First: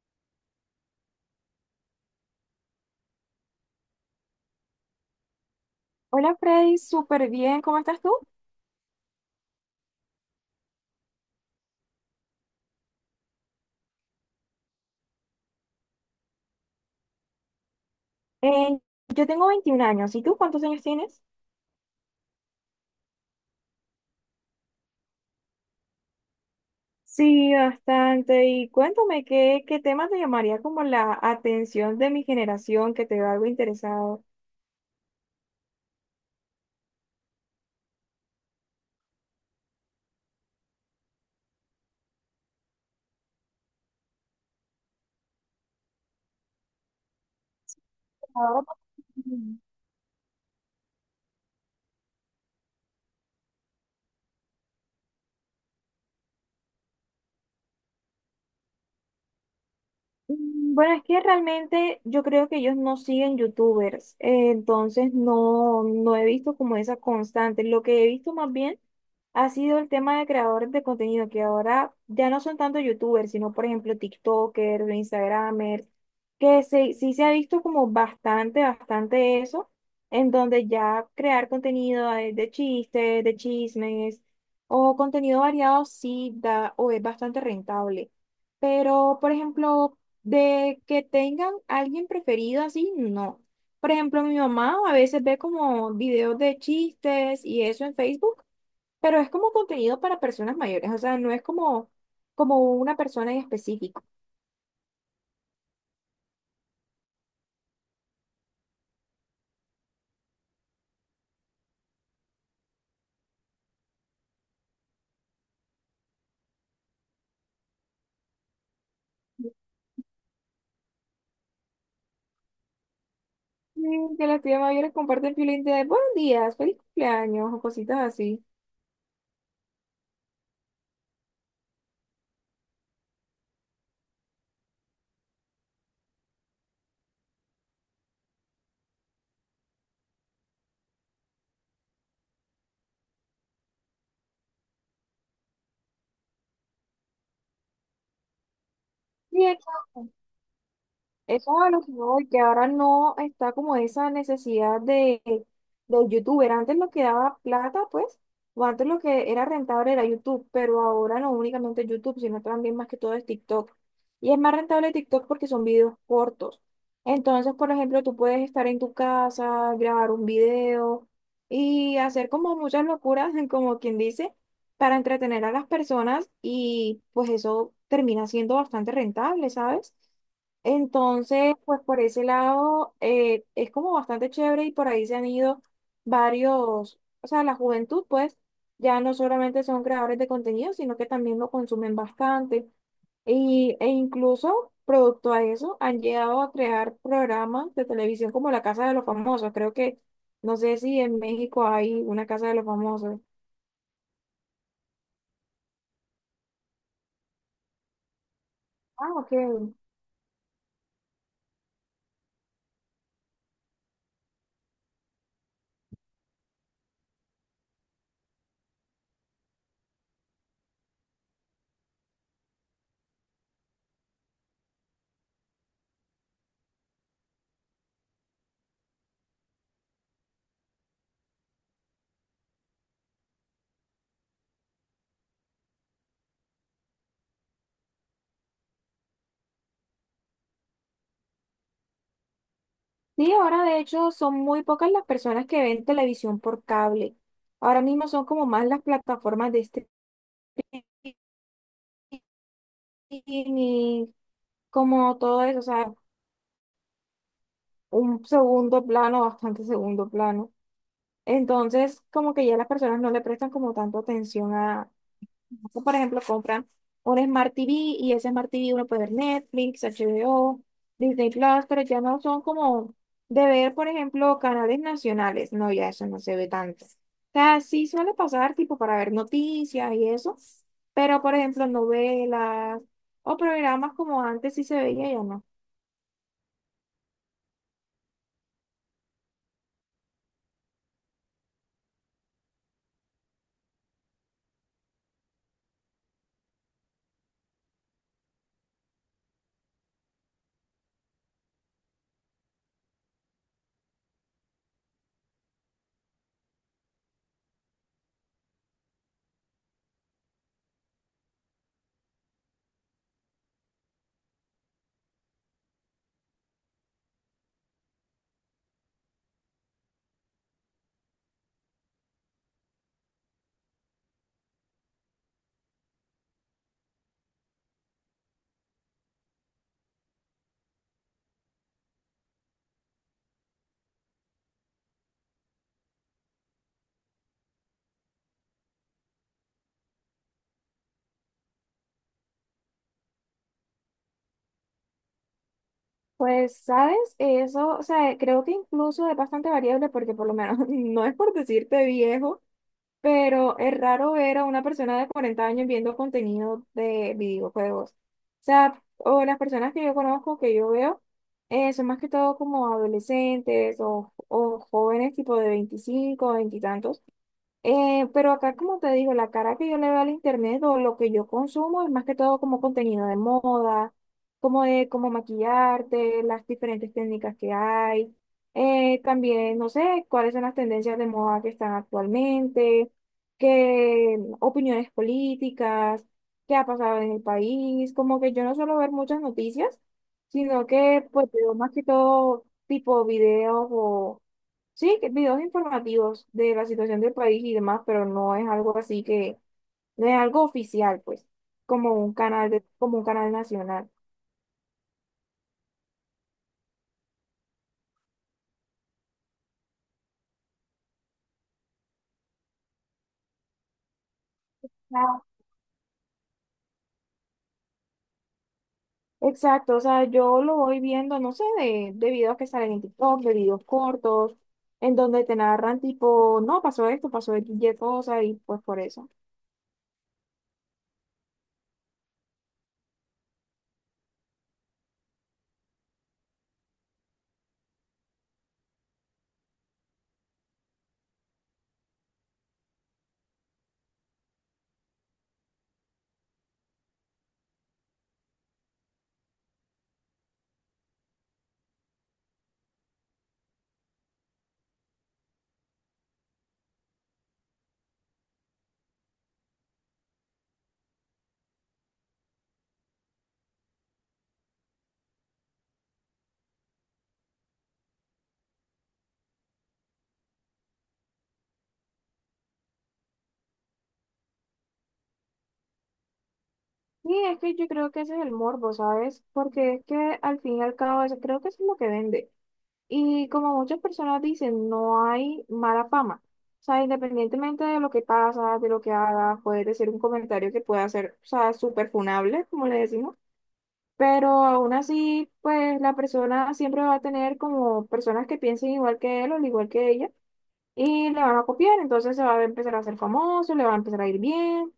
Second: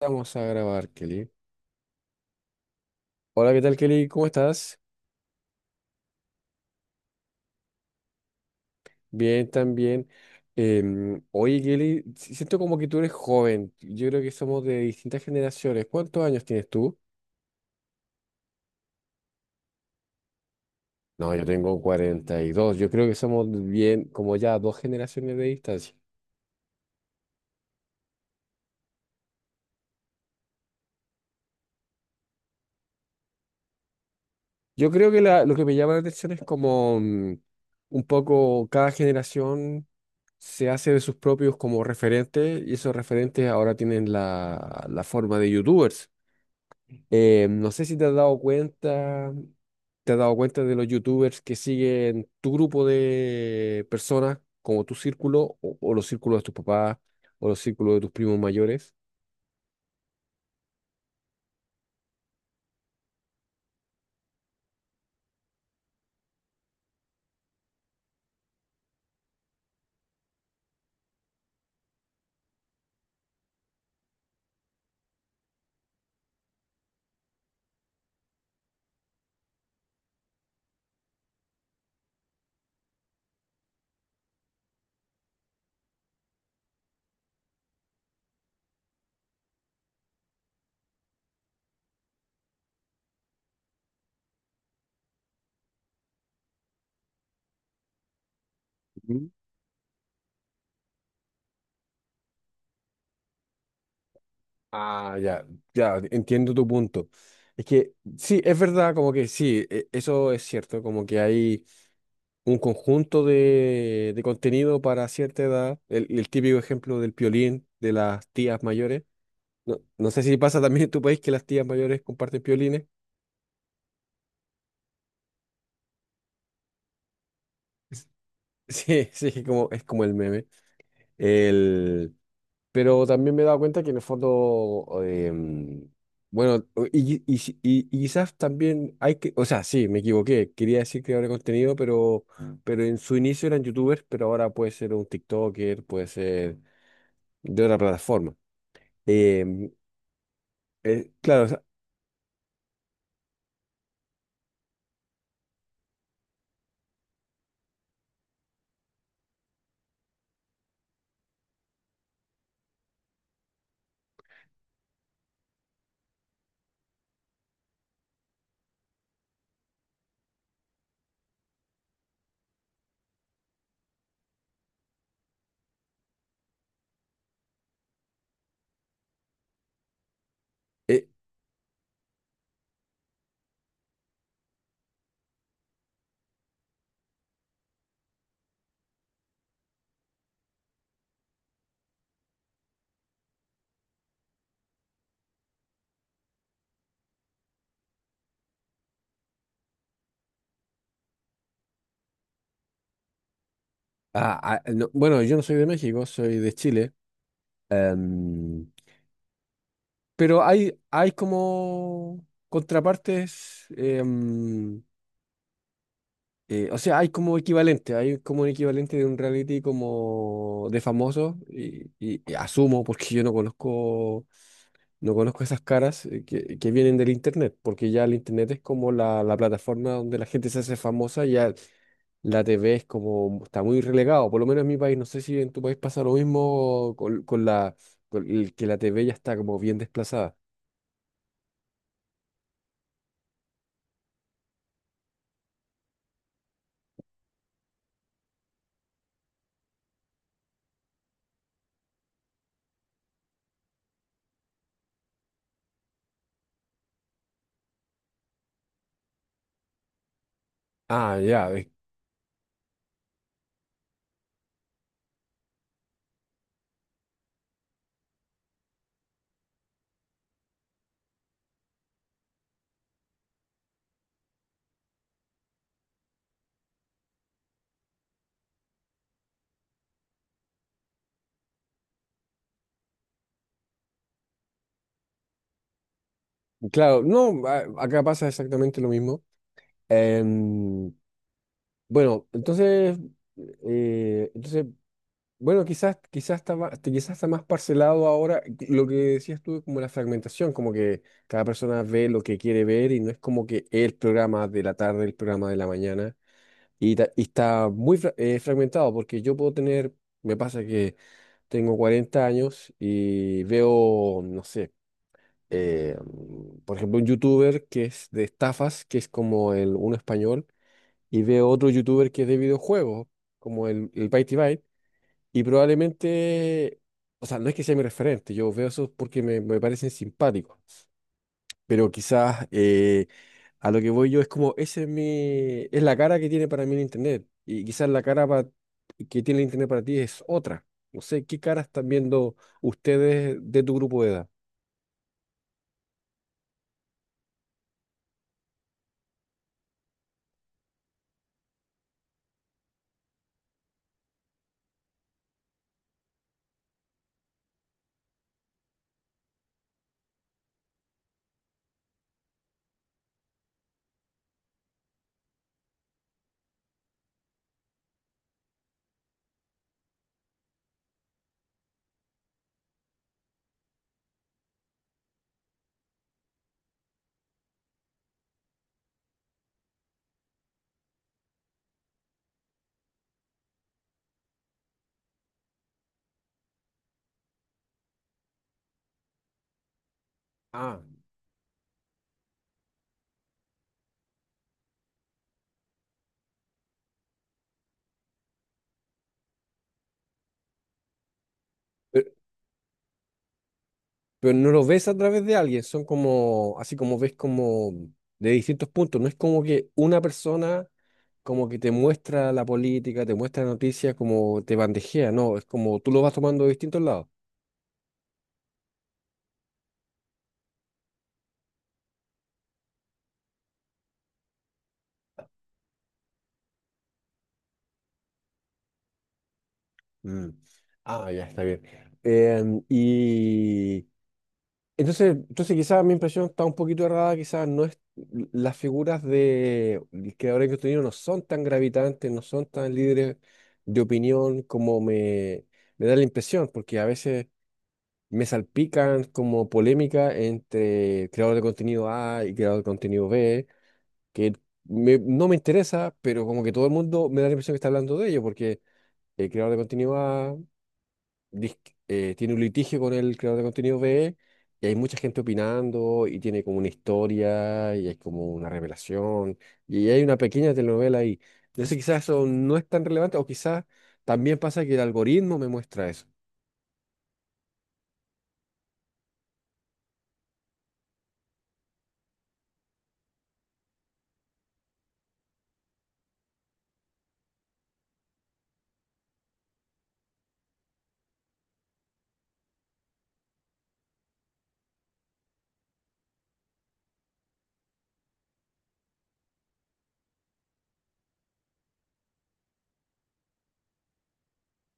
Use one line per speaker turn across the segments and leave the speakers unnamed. Vamos a grabar, Kelly. Hola, ¿qué tal, Kelly? ¿Cómo estás?
Hola Freddy, súper bien, ¿cómo estás tú?
Bien, también. Oye, Kelly, siento como que tú eres joven. Yo creo que somos de distintas generaciones. ¿Cuántos años tienes tú?
Eh, yo tengo 21 años, ¿y tú cuántos años tienes?
No, yo tengo 42. Yo creo que somos bien, como ya dos generaciones de distancia.
Sí, bastante. Y cuéntame, ¿qué tema te llamaría como la atención de mi generación que te veo algo interesado?
Yo creo que lo que me llama la atención es como un poco cada generación se hace de sus propios como referentes y esos referentes ahora tienen la forma de youtubers. No sé si te has dado
Ahora,
cuenta,
pues,
te has dado cuenta de los youtubers que siguen tu grupo de personas, como tu círculo, o los círculos de tus papás, o los círculos de tus primos mayores.
Bueno, es que realmente yo creo que ellos no siguen youtubers, entonces no he visto como esa constante. Lo que he visto más bien ha sido el tema de creadores de contenido, que ahora ya no son tanto youtubers, sino por ejemplo TikTokers, Instagramers, que se, sí se ha visto como bastante eso, en donde ya crear contenido de chistes, de chismes o contenido variado sí da o es bastante rentable. Pero, por ejemplo, de que tengan alguien preferido así, no. Por ejemplo, mi mamá a veces ve como videos de chistes y eso en Facebook, pero es
Ujú.
como contenido para personas mayores, o sea, no es como, como una persona en específico.
Ah, ya, ya, entiendo tu punto. Es que sí, es verdad, como que sí, eso es cierto, como que hay un conjunto de contenido para cierta edad, el típico ejemplo del piolín de las tías mayores. No, no sé si pasa también en tu país que las tías mayores comparten piolines.
Que las tías mayores comparten piolín de buenos días, feliz cumpleaños o cositas así.
Sí, sí, es como el meme. El, pero también me he dado cuenta que en el fondo, bueno, y quizás también hay que, o sea, sí, me equivoqué, quería decir creador de contenido, pero en su inicio eran youtubers, pero ahora puede ser un TikToker, puede ser de otra plataforma. Em,
Cierto.
claro, o
Eso
sea,
es a lo que voy, que ahora no está como esa necesidad de, del youtuber. Antes lo que daba plata, pues, o antes lo que era rentable era YouTube, pero ahora no únicamente YouTube, sino también más que todo es TikTok. Y es más rentable TikTok porque son videos cortos. Entonces, por ejemplo, tú puedes estar en tu casa, grabar un video y hacer como muchas locuras, como quien dice, para entretener a las personas y pues eso termina siendo bastante rentable, ¿sabes?
eh,
Entonces, pues por ese lado es como bastante chévere y por ahí se han ido varios, o sea, la juventud pues ya no solamente son creadores de contenido, sino que también lo consumen bastante y, e incluso producto a eso han llegado a crear programas de televisión como La Casa de los Famosos. Creo que, no sé si en México hay una Casa de los Famosos.
ah, ah, no, bueno, yo no soy de México, soy de Chile. em,
Ah, ok.
Pero hay como contrapartes, o sea, hay como equivalente, hay como un equivalente de un reality como de famosos, y asumo, porque yo no conozco, no conozco esas caras que vienen del internet, porque ya el internet es como la plataforma donde la gente se hace famosa, y ya la TV es como, está muy relegado, por lo menos en mi país, no sé si en tu país pasa lo mismo con la, con el que la TV ya está como bien desplazada.
Sí, ahora de hecho son muy pocas las personas que ven televisión por cable. Ahora mismo son como más las plataformas de streaming como todo eso, o sea, un segundo plano, bastante segundo plano.
Ah, ya.
Entonces, como que ya las personas no le prestan como tanto atención. Acá, por ejemplo, compran un Smart TV y ese Smart TV uno puede ver Netflix, HBO, Disney Plus, pero ya no son como de ver, por ejemplo, canales nacionales. No, ya eso no se ve tanto. O sea, sí suele pasar tipo para ver noticias y eso, pero por ejemplo, novelas o programas como antes sí se veía, ya no.
Claro, no, acá pasa exactamente lo mismo. Em, bueno, entonces, entonces, bueno, quizás, quizás está más, este, quizás está más parcelado ahora. Lo que decías tú, como la fragmentación, como que cada persona ve lo que quiere ver y no es como que el programa de la tarde, el programa de la mañana. Y está muy fragmentado porque yo puedo tener, me pasa que tengo 40 años y veo, no sé por ejemplo, un youtuber que es de estafas, que es como el uno español, y veo otro youtuber que es de videojuegos, como el Byte y Byte, y probablemente, o sea, no es que sea mi referente, yo veo eso porque me parecen simpáticos, pero quizás a lo que voy yo es como, ese es mi, es la cara que tiene para mí el internet, y quizás la cara que tiene el internet para ti es otra. No sé, ¿qué cara están viendo ustedes de tu grupo de edad?
Pues, ¿sabes? Eso, o sea, creo que incluso es bastante variable porque por lo menos no es por decirte viejo pero es raro ver a una persona de 40 años viendo contenido de videojuegos. O sea, o las personas que yo conozco, que yo veo, son más que todo como adolescentes o jóvenes tipo de 25, veintitantos. Pero acá, como te digo, la cara que yo le veo al internet o lo que yo consumo es más que todo como contenido de moda, como de cómo maquillarte, las diferentes técnicas que hay. También, no sé, cuáles son las tendencias de moda que están actualmente, qué opiniones políticas, qué ha pasado en el país. Como que yo no suelo ver muchas noticias, sino
Ah.
que pues veo más que todo tipo videos o sí, videos informativos de la situación del país y demás, pero no es algo así que, no es algo oficial, pues, como un canal de, como un canal nacional.
Pero no lo ves a través de alguien, son como, así como ves como de distintos puntos, no es como que una persona como que te muestra la política, te muestra la noticia, como te bandejea,
Ah.
no, es como tú lo vas tomando de distintos lados.
Exacto, o sea, yo lo voy viendo, no sé, de videos que salen en TikTok, de videos cortos, en donde te narran tipo, no, pasó esto, pasó y cosa, y pues por eso.
Mm. Ah, ya está bien. Y entonces, entonces quizás mi impresión está un poquito errada, quizás no es, las figuras de del creador de contenido no son tan gravitantes, no son tan líderes de opinión como me da la impresión, porque a veces me salpican como polémica entre creador de contenido A y creador de contenido B, que no me interesa, pero como que todo el mundo me da la impresión que está hablando de ello, porque el creador de contenido A dis- tiene un litigio con el creador de contenido B y hay mucha gente opinando y tiene como una historia y hay como una revelación y hay una pequeña telenovela ahí. Entonces quizás eso no es tan relevante o quizás también pasa que el algoritmo me muestra eso.
Sí, es que yo creo que ese es el morbo, ¿sabes? Porque es que al fin y al cabo, eso, creo que eso es lo que vende. Y como muchas personas dicen, no hay mala fama. O sea, independientemente de lo que pasa, de lo que haga, puede ser un comentario que pueda ser, o sea, súper funable, como le decimos. Pero aún así, pues la persona siempre va a tener como personas que piensen igual que él o al igual que ella y le van a copiar, entonces se va a empezar a hacer famoso, le va a empezar a ir bien,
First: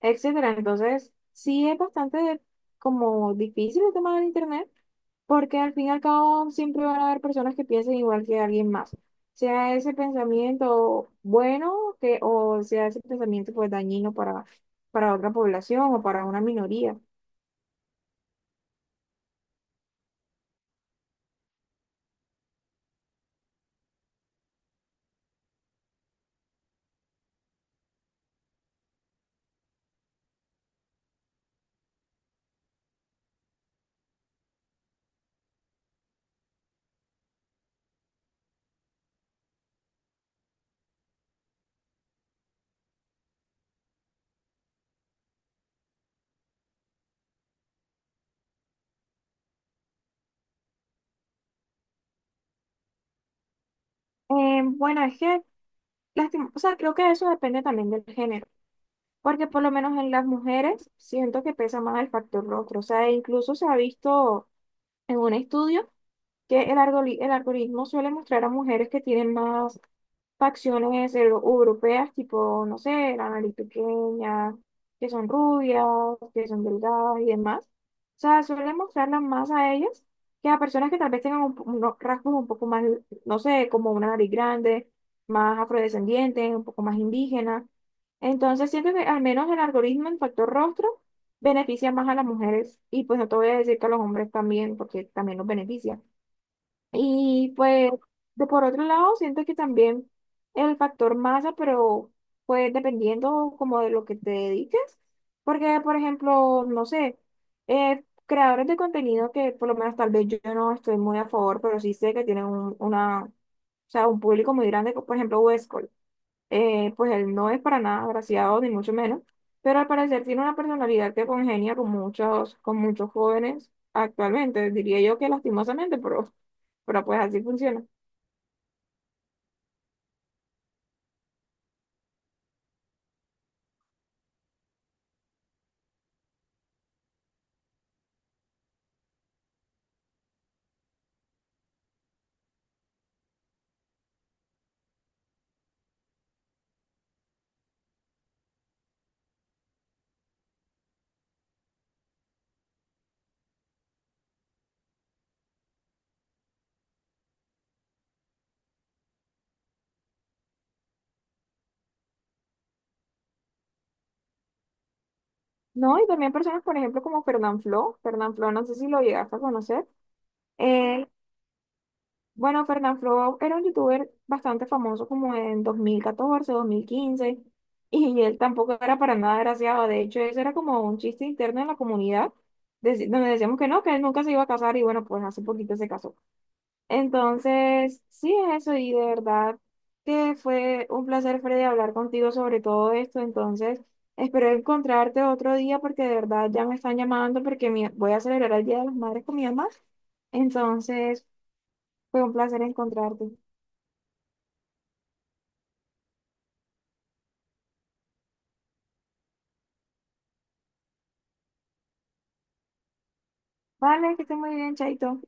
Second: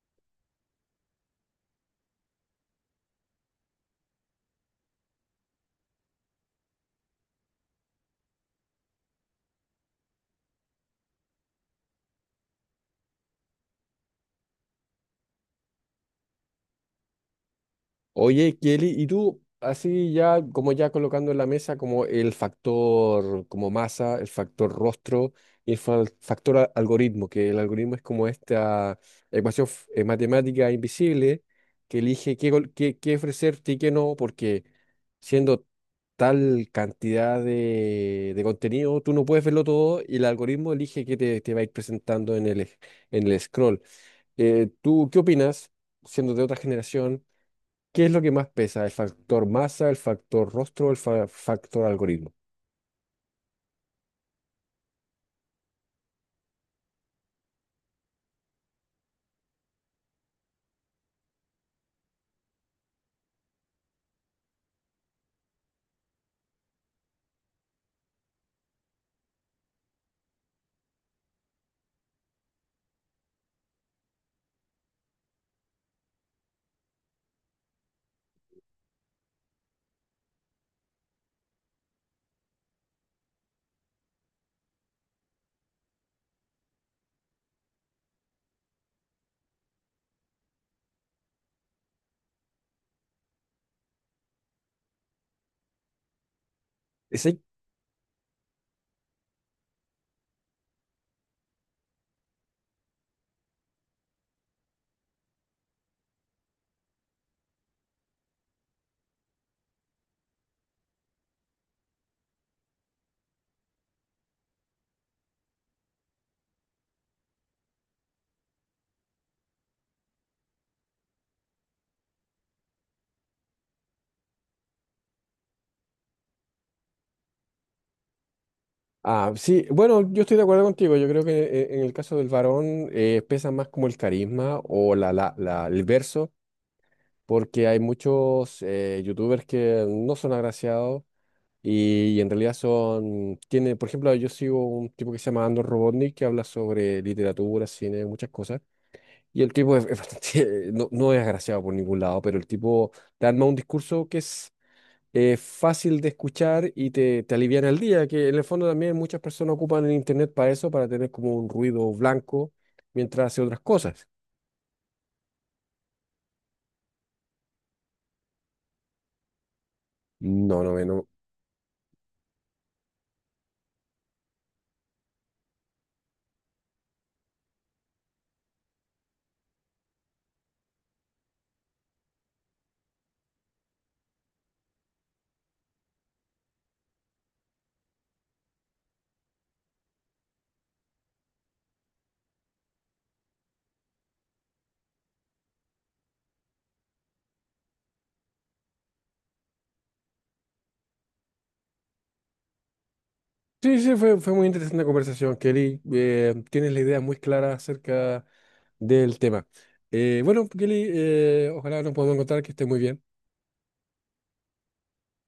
etcétera. Entonces, sí es bastante como difícil el tema del internet, porque al fin y al cabo siempre van a haber personas que piensen igual que alguien más. Sea ese pensamiento bueno que, o sea ese pensamiento pues dañino para otra población o para una minoría.
Oye, Kelly, y tú, así ya, como ya colocando en la mesa como el factor como masa, el factor rostro y el algoritmo, que el algoritmo es como esta ecuación matemática invisible que elige qué ofrecerte y qué no, porque siendo tal cantidad de contenido, tú no puedes verlo todo y el algoritmo elige qué te va a ir presentando en en el scroll. ¿Tú qué opinas, siendo de otra generación? ¿Qué es lo que más pesa? ¿El factor masa, el factor rostro o el factor algoritmo?
Bueno, es que, o sea, creo que eso depende también del género. Porque por lo menos en las mujeres siento que pesa más el factor rostro. O sea, incluso se ha visto en un estudio que el, el algoritmo suele mostrar a mujeres que tienen más facciones europeas, tipo, no sé, la nariz pequeña, que son rubias, que son delgadas y demás. O sea, suele mostrarlas más a ellas que a personas que tal vez tengan un unos rasgos un poco más, no sé, como una nariz grande, más afrodescendiente, un poco más indígena. Entonces, siento que al menos el algoritmo en factor rostro beneficia más a las mujeres y pues no te voy a decir que a los hombres también, porque también los beneficia.
Ese-
Y pues, de por otro lado, siento que también el factor masa, pero pues dependiendo como de lo que te dediques, porque por ejemplo, no sé, creadores de contenido que por lo menos tal vez yo no estoy muy a favor, pero sí sé que tienen un, una, o sea, un público muy grande, como por ejemplo, Westcol. Pues él no es para nada agraciado, ni mucho menos, pero al parecer tiene una personalidad que congenia con muchos jóvenes actualmente, diría yo que lastimosamente, pero pues así funciona.
Ah, sí, bueno, yo estoy de acuerdo contigo. Yo creo que en el caso del varón pesa más como el carisma o el verso, porque hay muchos youtubers que no son agraciados y, en realidad son, tiene, por ejemplo, yo sigo un tipo que se llama Andor Robotnik que habla sobre literatura, cine, muchas cosas. Y el tipo es bastante, no, no es agraciado por ningún lado, pero el tipo te arma un discurso que es fácil de escuchar y te aliviana el día, que en el fondo también muchas personas ocupan el internet para eso, para tener como un ruido blanco mientras hace otras cosas.
No, y también personas, por ejemplo, como Fernanfloo, no sé si lo llegaste a conocer.
No, no, no.
Él, bueno, Fernanfloo era un youtuber bastante famoso como en 2014 2015 y él tampoco era para nada agraciado. De hecho, eso era como un chiste interno en la comunidad, donde decíamos que no, que él nunca se iba a casar, y bueno, pues hace poquito se casó. Entonces, sí es eso, y de verdad que fue un placer, Freddy, hablar contigo sobre todo esto. Entonces, espero encontrarte otro día porque de verdad ya me están llamando porque voy a celebrar el Día de las Madres con mi mamá. Entonces, fue un placer encontrarte.
Sí, sí, fue muy interesante la conversación, Kelly. Tienes la idea muy clara acerca del tema. Bueno, Kelly, ojalá nos podamos encontrar, que esté muy bien.
Vale, que esté muy bien, chaito.